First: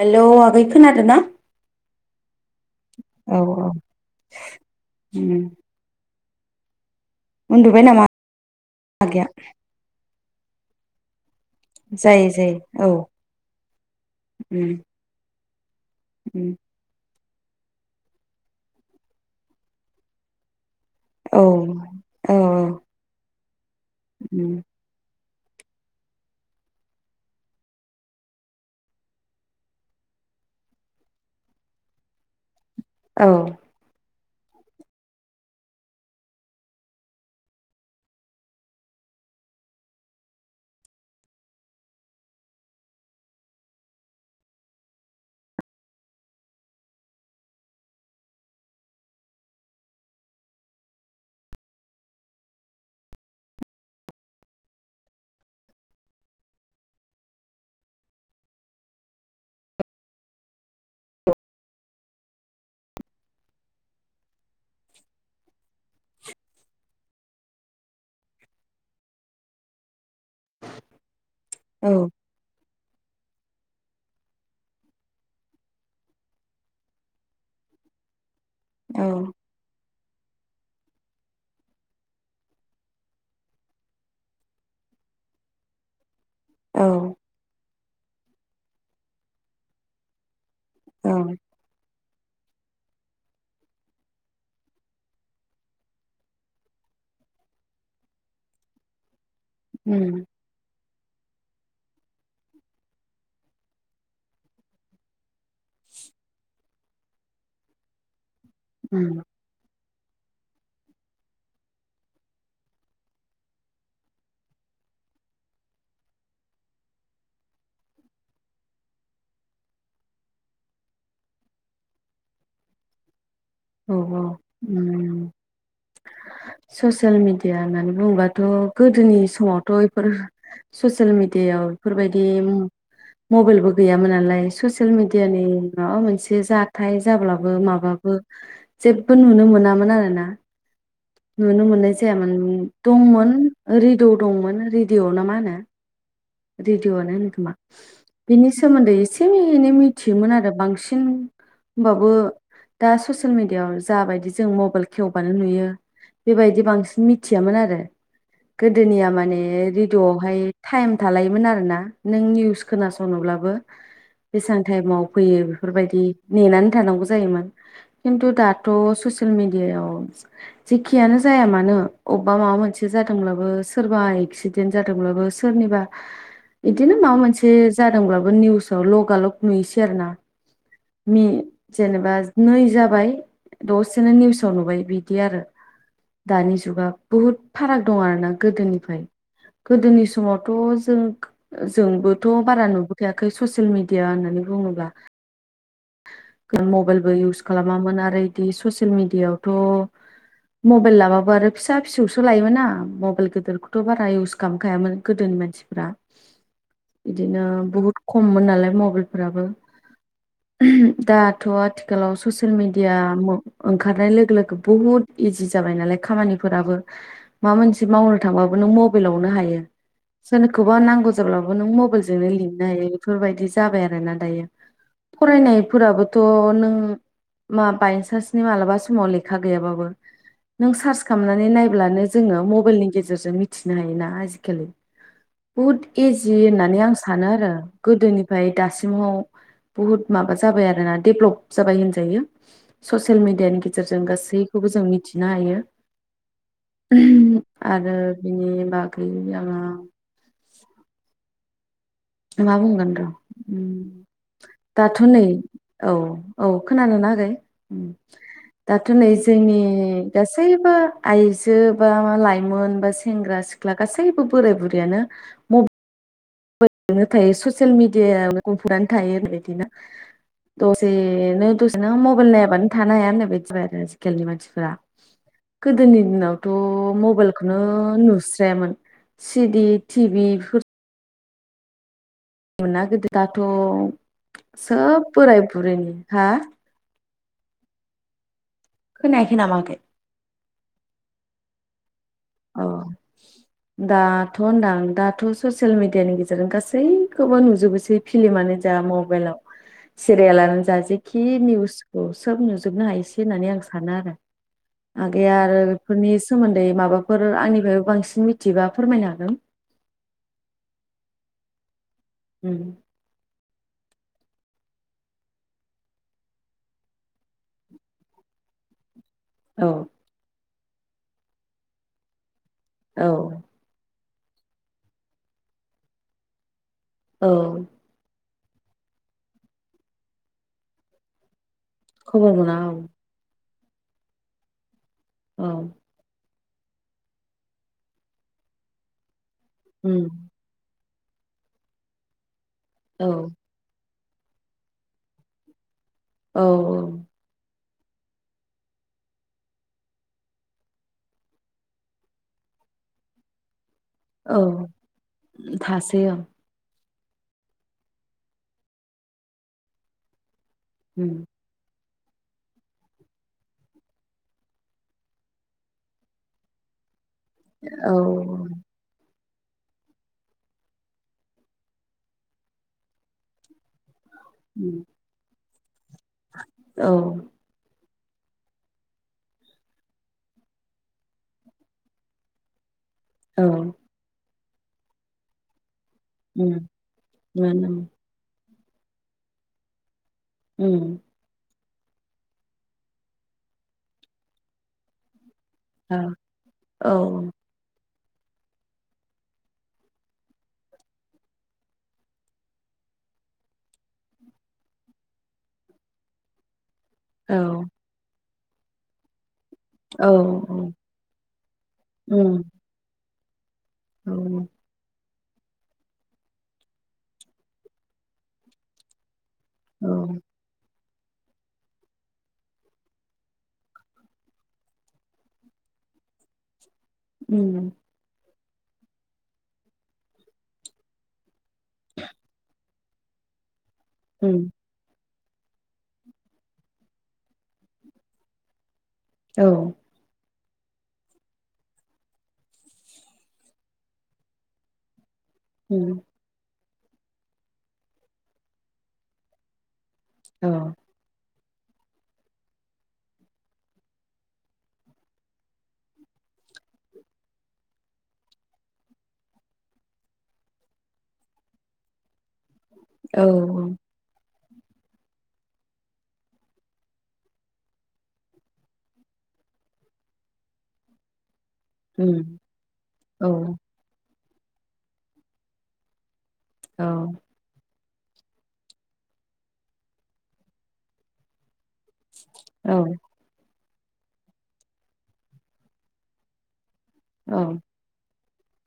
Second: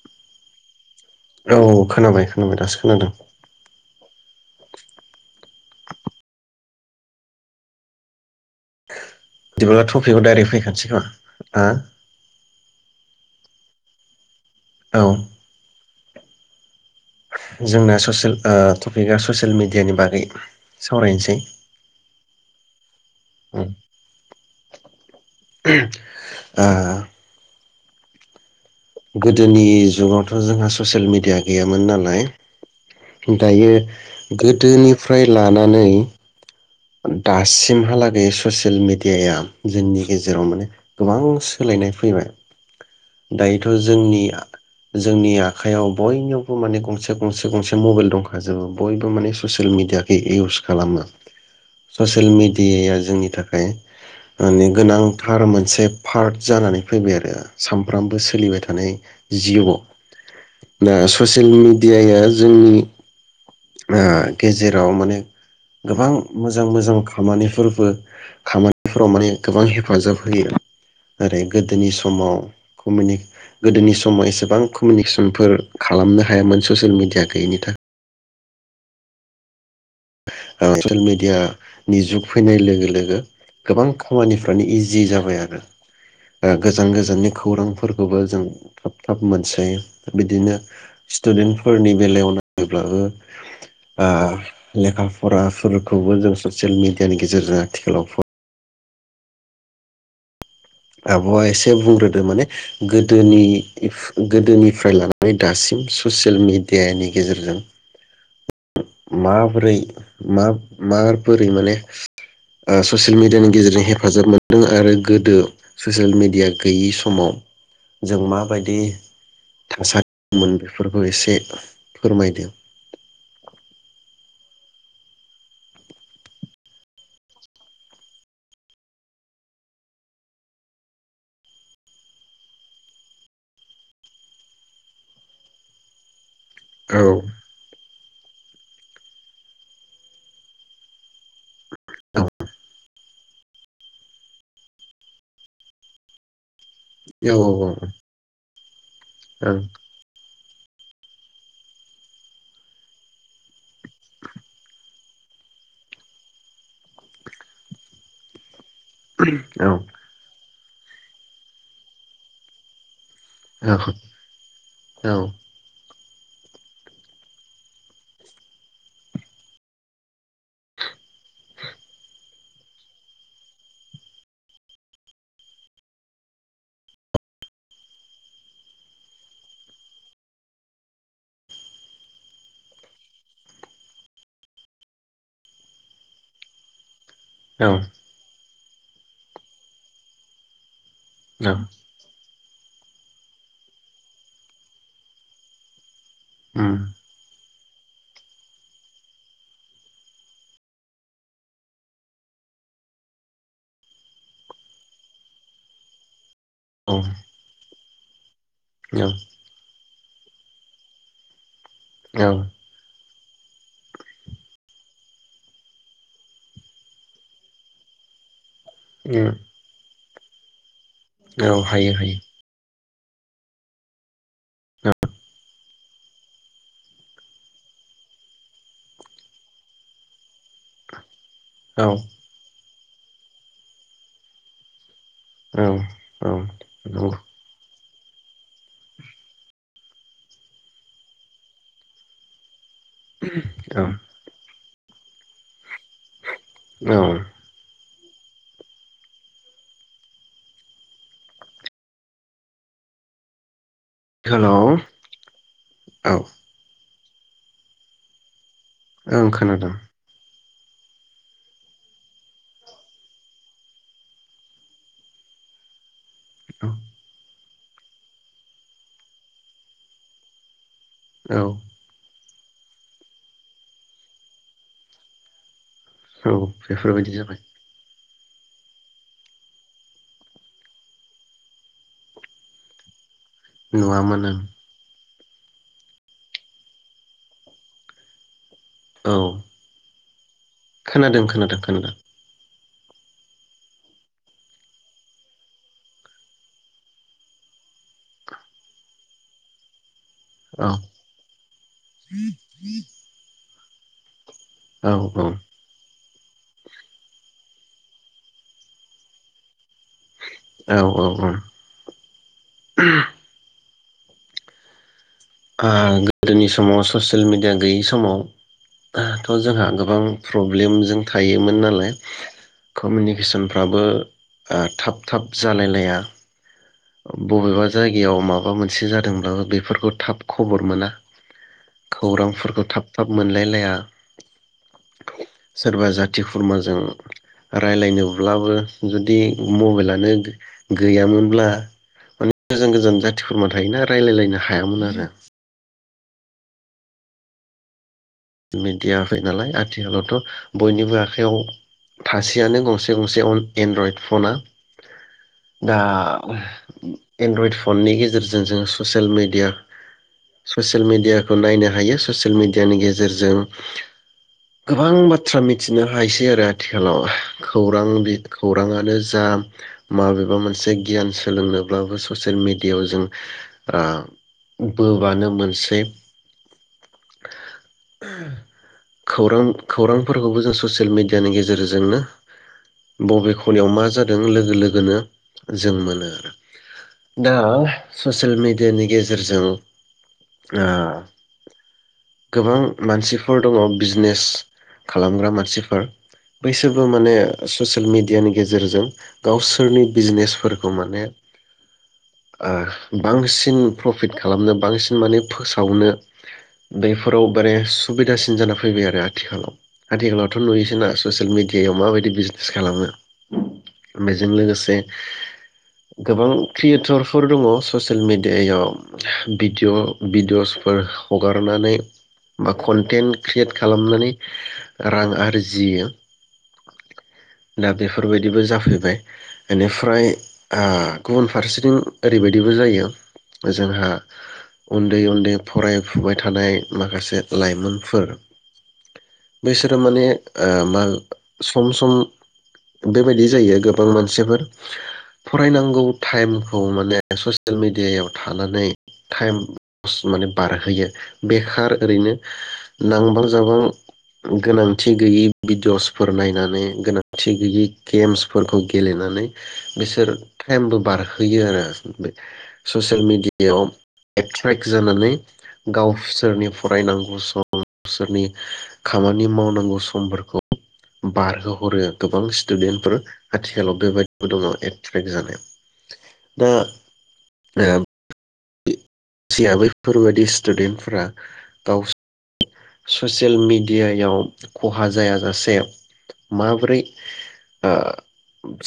हेल' आगै खोनादों ना? औ खोनाबाय खोनाबाय दासो खोनादों। औ उम उन्दुबाय नामा आगैया दिबा टपिकआव डाइरेक फैखानोसै। [unintelligible] जायो जायो औ। ओम औ ओम जोंना ससेल ओ टपिकआ ससियेल मिडियानि बागै सावरायनोसै औ औ औ। उम ओम ओ गोदोनि जुगावथ' जोंहा ससियेल मेडिया गैयामोन नालाय औ - दायो गोदोनिफ्राय लानानै दासिमहालागै ससियेल मेडियाया जोंनि गेजेराव माने गोबां सोलायनाय फैबाय दायोथ' जोंनिआ जोंनि आखाइयाव बयनावबो माने गंसे गंसे गंसे मबाइल दंखाजोबो बयबो माने ससियेल मेडियाखौै इउस खालामो ससियेल मेडियाया जोंनि थाखाय माने गोनांथार मोनसे फार्ट जानानै फैबाय आरो सामफ्रामबो सोलिबाय थानाय जिउआव दा ससियेल मेडियाया जोंनि ओ गेजेराव माने गोबां मोजां मोजां खामानिफोरबो खामानिफोराव माने गोबां हेफाजाब होयो ओरै गोदोनि औ समाव कमिनि गोदोनि समाव एसेबां कमिनिकेसनफोर खालामनो हायामोन ससियेल मेडिया गैयिनि थाख औ ओ ससियेल मेडियानि जुग फैनाय लोगो लोगो गोबां खामानिफ्रानो इजि जाबाय आरो। ओ औ गोजान गोजाननि खौरांफो फोरखौबो जों थाब थाब मोनसै बिदिनो औ स्टुदेन्टफोरनि बेलायावनो जेब्लाबो ओ लेखा फराफोरखौबो जों ससियेल मेडियानि गेजेरजों आथिखालाव फ ओम आब'आ एसे बुंग्रोदो माने गोदोनि इफ गोदोनिफ्राय लानानै दासिम ससियेल मेडियानि गेजेरजों उम माबोरै मा मा बोरै माने ओ ससियेल मेडियानि गेजेरजों हेफाजाब मोनदों आरो गोदो ससियेल मेडिया गैयि समाव जों माबायदि थासारिमोन बेफोरखौ एसे फोरमायदो। अ ओम ससेल मिडिया होननानै बुङोबाथ' गोदोनि समावथ' इफोर ससेल मिडियायाव इफोरबायदि मबेलबो गैयामोन नालाय ससेल मेडियानि माबा मोनसे से औ जाथाय जाब्लाबो माबा जेबो नुनो मोनामोन आरोना। नुनो मोननाय औ जायामोन नु दंमोन रिडौ दंमोन रिडिअ ना मा होनो? रेडिअ आनो होनो खोमा औ बेनि सा सोमोन्दै एसे औ एनै मिथियोमोन आरो बांसिन होमबाबो दा ससियेल मिडियाआव जा बायदि जों मबाइल खेवबानो नुयो बेबायदि बांसिन मिथियामोन आरो। गोदोनिया माने रेडिअ आवहाय थाइम थालायोमोन आरोना नों निउस खोनास संनोब्लाबो ओं औ बेसां टाइमाव औ फैयो बेफोरबायदि नेनानै थानांगौ जायोमोन खिन्थु दाथ' ससियेल मेडियायाव जेखियानो जाया मानो अबेबा माबा मोनसे जादोंब्लाबो सोरबा एक्सिडेन्ट जादोंब्लाबो सोरनिबा इदिनो माबा मोनसे जादोंब्लाबो निउसाव लगालग नुयोसै आरो ना नि जेनेबा नै जाबाय दसेनो निउसाव नुबाय बिदि आरो दानि जुगा बुहुत औ फाराग दं आरो ना गोदोनि गोदोनि समावथ' जों औ जोंबो थ' बारा नुबोखायाखै ससियेल मिडिया होननानै बुंङोब्ला गो उम मबाइलबो इउस खालामामोन आरो इदि ससियेल मिडियाआवथ' मबाइल लाबाबो आरो फिसा फिसौसो लायोमोना मबाइल गिदिरखौथ' बारा इउस खालामखायामोन गोदोनि मानसिफ्रा। औ बिदिनो बुहुत खममोनना लाय मबाइलफोराबो ओमह दाथ' आथिखालाव औ ससियेल मिडिया ओंखारनाय लोगो लोगो बुहुद इजि जाबाय नालाय खामानिफोराबो माबा मोनसे मावनो थांबा नों मबेलावनो हायो। जोनखो गोबां नांगौ जाब्लाबो औ नों हायो हायो मबेइलजोंनो लिरनो हायो। बेफोरबायदि जाबाय आरोना दायो। औ फरायनायफोराबोथ' नों मा बायनसान्सनि मालाबा समाव लेखा गैयाबाबो नों सार्स खामनानै औ नायब्लानो जोंङो मबाइलनि गेजेरजों मिथिनो हायोना आजिखालि। औ बुहुद औ इजि होननानै आं नंगौ सानो आरो। गोदोनि ओमफ्राय दासिमाव बुहुत माबा जाबाय आरो ना डेभलप जाबाय होनजायो। ससियेल मिडियानि औ गेजेरजों गासै खौबो जों मिथिनो हायो। औ आरो बिनि बागै जोङो ला बुंगोन र उम हेलौ दाथ नै औ औ खोनादोंना [unintelligible] दाथ नै ओं जोंनि खोनादों गासै। सैबो आइजो बा लाइमोन बा सेंग्रा सिख्ला गासैबो बोराइ बुरैयानो मब [unintelligible] जोंनि देयाव गुफुरानोयो थायो बेलायथो ना। औ दसेनो दसेनो मबेल नाय बानो थानो हाया मोननो बादि आरो आजिखालनि मानसिफ्रा। गोदोनि औ दिनावथ बेफोरबायदि जाबाय मबाइलखौनो नु- स्रायामोन सिडि टिभिफोर नुनागोदो [inaudible] दाथ नुवामोन आं सोब बोराय बुरैनि हा? औ खोनायाखै नामा ओंखाइ। खोनादों खोनादों खोनादों। औ दाथ होनदां दाथ ससियेल मिडियानि गेजेरजों गासैखौबो नुजोबोसै फिलिमानो जा मबाइलाव। सिरियालानो औ जा जेखि निउसखौ सोब नुजोबनो हायोसै होननानै आं सानो आरो औ आगेया आरो फोरनि सोमोन्दै माबा आरो आंनि‍‌फायबो बांसिन मिथियोबा फोरमायनो हागोन। औ औ औ उम ओ-गोदोनि समाव ससियेल मिडिया गैयै समाव दाथ जोंहा औ गोबां। प्रब्लेमजों थायोमोन नालाय। औ कमिउनिकेसनफ्राबो ओ-थाब थाब जालायलाया। बबेबा औ जायगायाव मा- माबा मोनसे जादोंब्लाबो बेफोरखौ थाब खबर मोना। खबर मोना खौरांफोरखौ औ थाब थाब मोनलायलाया। औ सोरबा जाथि खुरमाजों रायलायनोब्लाबो जुदि मबाइलानो उम गैयामोनब्ला गोजान गोजान औ जाथि खुरमा थायोना रायलायलायनो हायामोन आरो औ औ मेडिया फै नालाय आथिखालावथ' बयनिबो आखायाव थासैयानो गंसे गंसे एन्ड्रइड फना औ दा थासै ओं एन्ड्रयड फननि गेजेरजों जोङो ससियेल मिडिया ससियेल उम मिडियाखौ नायनो हायो ससेल मिडिया नि गे गेजेरजों गोबां बाथ्रा मिथिनो हायोसै आरो आथिखालाव खौरां औ बि खौराङानो जा माबेबा मोनसे गियान सोलोंनोब्लाबो ससेयेल मिडियायाव जों ओ बोबानो मोनसै बे औ खौरां खौरांफोरखौबो जों ससियेल मिडियानि गेजेरजोंनो बबे खनायाव औ मा जादों लोगो लोगोनो जों मोनो उम दा मोनो चसेल मिडि यानि गेजेरजों ओ उम गोबां मानसिफोर दङ बिजिनेस खालामग्रा मानसि मानसिफोर औ बैसोरबो माने औ ससियेल मिडिया यानि गेजेरजों गावसोरनि बिजनेफोरखौ माने आ बांसिन प्रफिट खालामनो बांसिन माने फोसावनो दै फोराव औ बारे सुबिदासिन जाना फैबाय आरो आथिखालाव औ आथिखालावथ' नुयोसोना ससियेल मिडियायाव माबायदि बिजिनेस खालामो [inaudible] औ बेजों लोगोसे गोबां क्रियेटरफोर दङ ससियेल मिडियायाव भिडिअ औ भिडिअसफोर हगारनानै बा कन्टेन्ट क्रियेट खालामनानै रां आरजियो दा उम बेफोरबायदिबो जा फैबाय बेनिफ्राय ओ गुबुन फारसे थिं ओरैबाय दिबो जायो जोंहा उम औ उम उन्दै उन्दै फरायफुबाय थानाय माखासे लाइमोनफोर औ बिसोरो माने ओ मा सम सम बेबायदि जायो गोबां मानसिफोर फरायनांगौ उम टाइम खौ माने ससियेल मिडियायाव थानानै टाइम माने औ बारहोयो। ओरैनो नांबां जाबां गोनांथि गैयै भिडिअसफोर नायनानै गोनांथि गैयै गेम्सफोरखौ गेलेनानै बिसोर टाइमबो बारहोयो आरो। ससियेल औ मिडियायाव एकटिभ फ्रेक जानानै गावस सोरनि फरायनांगौ सोरनि खामानि मावनांगौ समफोरखौ बारहोहर हरो गोबां स्टुदेन्ट फोर आथिखालाव बेबायदि दंङ एट्रेक जानाय दा ओ [unintelligible] बैफोरबायदि स्टुडेन्टफोरा दाउस औ ससेल मिडि ए आइ आव खहा जायाजासे माब्रै औ।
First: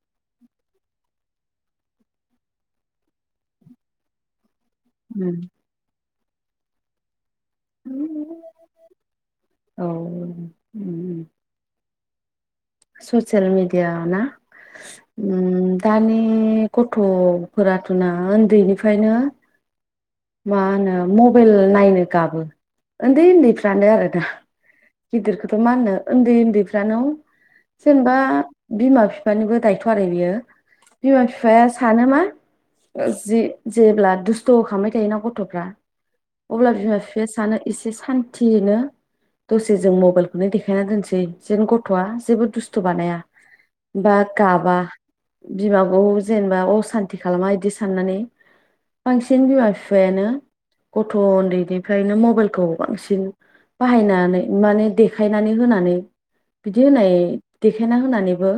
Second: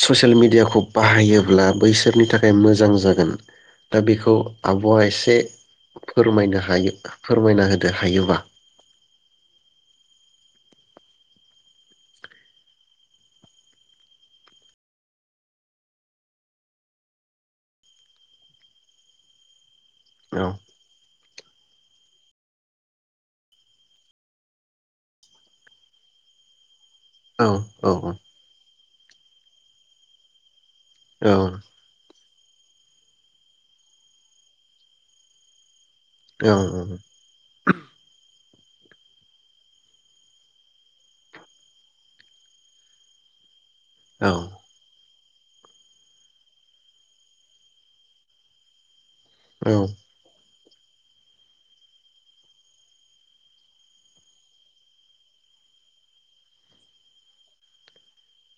ससियेल मिडियाखौ बाहायोब्ला बैसोरनि थाखाय मोजां जागोन दा बेखौ आब' उम एसे- फोरमायनो हायो। फोरमायना होदो हायोबा औ उम ससियेल मिडिया ना ओम दानि गथ'फोराथ' ना उन्दैनिफ्रायनो औ मा होनो म मबाइल नायनो गाबो उन्दै उन्दैफ्रानो आरोना गिदिरखौथ' मा होननो उन्दै उन्दै बिनानाव औ औ जेनेबा बिमा बिफानिबो दायथ आरो बियो। बिमा औ बिफाया सानो मा जि जेब्ला दुस्थ खामबाय थायो जायो ना गथ'फ्रा औ अब्ला बिमा बिफाया सानो एसे सान्थि दियैनो दसे जों मबाइलखौनो देखायना होनसै जेन गथ'आ जेबो दुस्थ' बानाया। बा औ गाबा बिमाखौ जेनेबा असान्थि खालामा इदि साननानै बांसिन बिमा फि नो गथ' उन्दैनिफ्रायनो मबाइलखौ बांसिन बाहायनानै माने देखायनानै होनानै बिदि होनाय देखायना होनानैबो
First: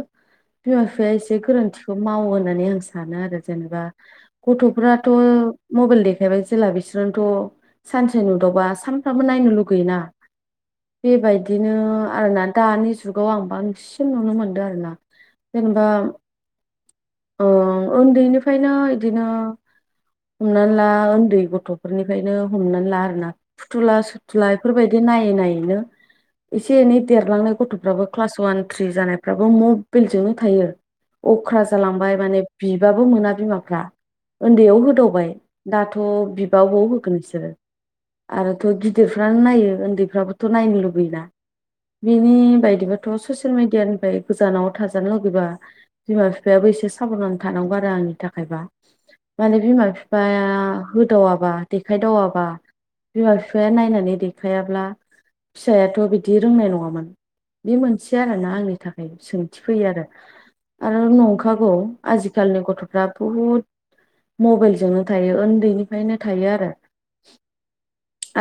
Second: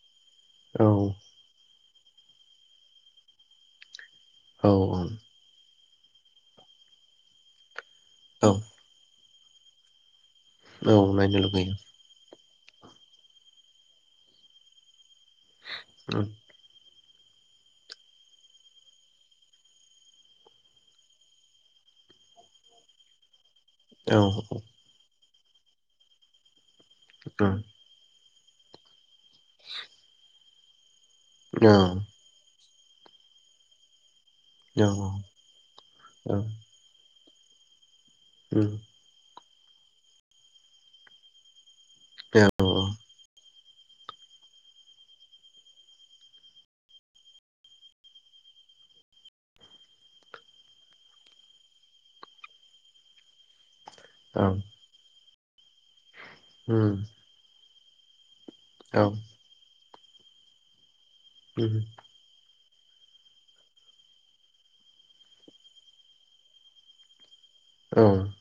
बिमा बिफाया एसे गोरोन्थि खौ मावो होन्नानै आं सानो आरो जेनेबा औ गथ'फ्राथ' मबेल देख खायबाय जेला बिस्रानथ'। सानसे औ नुदावबा सानफ्राम बो नायनो लुगैयोना। औ नायनो बेबायदिनो लुगैयो आरोना दानि जुगाव आं बांसिन नुनो मोनदो आरोना। जेनेबा। औ औ ओन्दैनिफायनो इदिनो हमनानै ला ओन्दै गथ'फोरनिफायनो हमनानै ला आरोना। फुथुला औ औ सुथुला औ इफोरबायदि नायै नायै [unintelligible] एसे एनै देरलांनाय औ औ गथ'फ्राबो क्लास वान थ्रि जानाय फ्राबो मबेलजोंनो थायो। अख्राज जालांबाय माने बिबाबो मोना बिमाफ्रा। ओन्दैयाव होदावबाय दाथ' बिबा अबाव होगोनस सोरो आरोथ' गिदिरफ्रानो नायो ओ ओन्दैफ्राबोथ' नायनो लुबैयोना। बिनि बायदिबाथ' ससे सेल मिडियानिफाय गोजानाव थाजानो लुगैबा बिमा बि फायाबो एसे साब'धान थानांगौ आरो आंनि थाखायबा माने बिमा बिफाया होदावाबा देखायदावाबा बिमा बिफाया नायना नै देखायाब्ला। फिसायाथ' बि दि रोंनाय नङामोन। बे मोनसे आरो ना। आंनि थाखाय सोंथि फैयो आरो। आरो नं खागौ आजि खालिनि गथ' फ्रा बुहुद मबाइलजोंनो थायो उन्दैनिफ्रायनो थायो आरो।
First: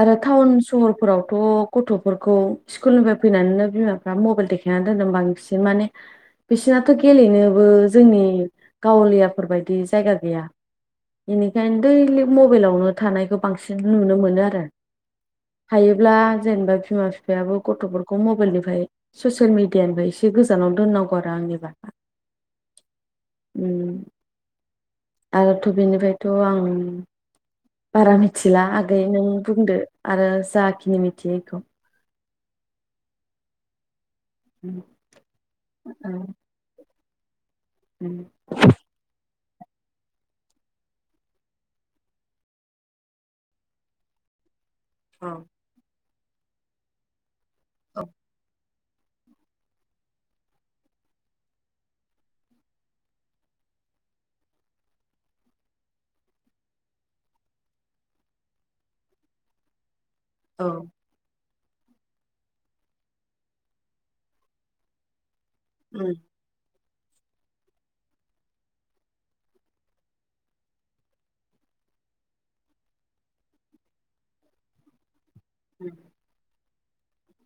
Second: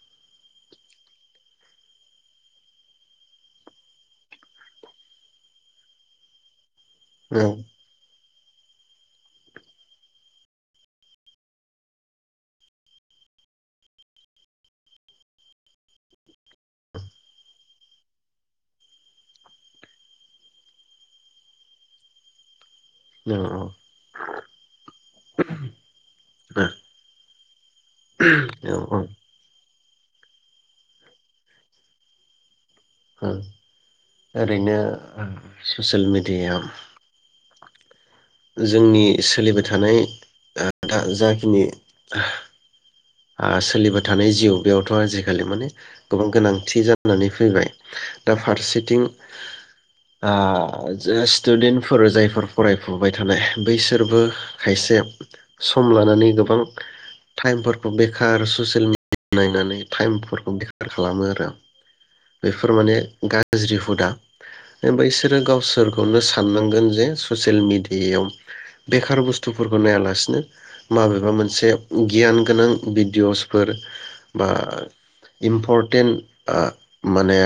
आरो टाउन स हरफोरावथ' गथ'फोरखौ स्कुलनिफ्राय फैनानैनो बिमाफ्रा मबाइल देखायनानै दोनदों बांसिन माने बे सिनाथ' गेलेनोबो जोंनि गावलियाफोरबायायदि जायगा गैया। बेनिखायनो दैलिग मबाइलावनो थानायखौ बांसिन नुनो मोनो आरो हायोब्ला जेनेबा बिमा बिफायाबो गथ'फोरखौ मबाइलनिफ्राय ससियेल मिडियानिफ्राय एसे गोजानाव दोननांगौ आरो आंनि बा। उम आरोथ' बेनिफ्रायथ' आं बारा मिथिला आगै नों बुंदो। आरो जाखिनि मिथियो बिखौ ओं औ ओरैनो ओ स'सेल मिडियाया जोंनि सोलिबाय थानाय ओ दा जाखिनि आ सोलिबाय थानाय जिउ बेयावथ' आजिखालि माने गोबां गोनांथि जानानै फैबाय औ दा फारसे थिं आ जा स्टुडेन्टफोर जायफोर फरायफुबाय थानाय बैसोरबो खायसे सम लानानै गोबां टाइमफोर बेखार ससियेल मिडिया नायनानै टाइमफोरखौ औ बेखार खालामो आरो। बेफोर माने गाज्रि हुदा ओमफ्राय बैसोर गाव उम सोरखौनो साननांगोन जे जे ससियेल मिडियायाव बेखार बुस्थुफोरखौ नायालासिनो माबेबा मोनसे गियान गोनां भिडिअसफोर बा इम्परटेन्ट आ माने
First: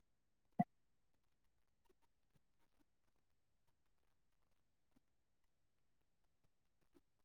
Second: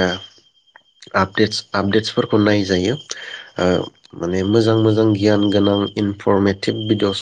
आपडेटस-आपडेटसफोरखौ नायजायो ओ माने मोजां मोजां गियान गोनां इनफरमेटिभ भिडिअ'स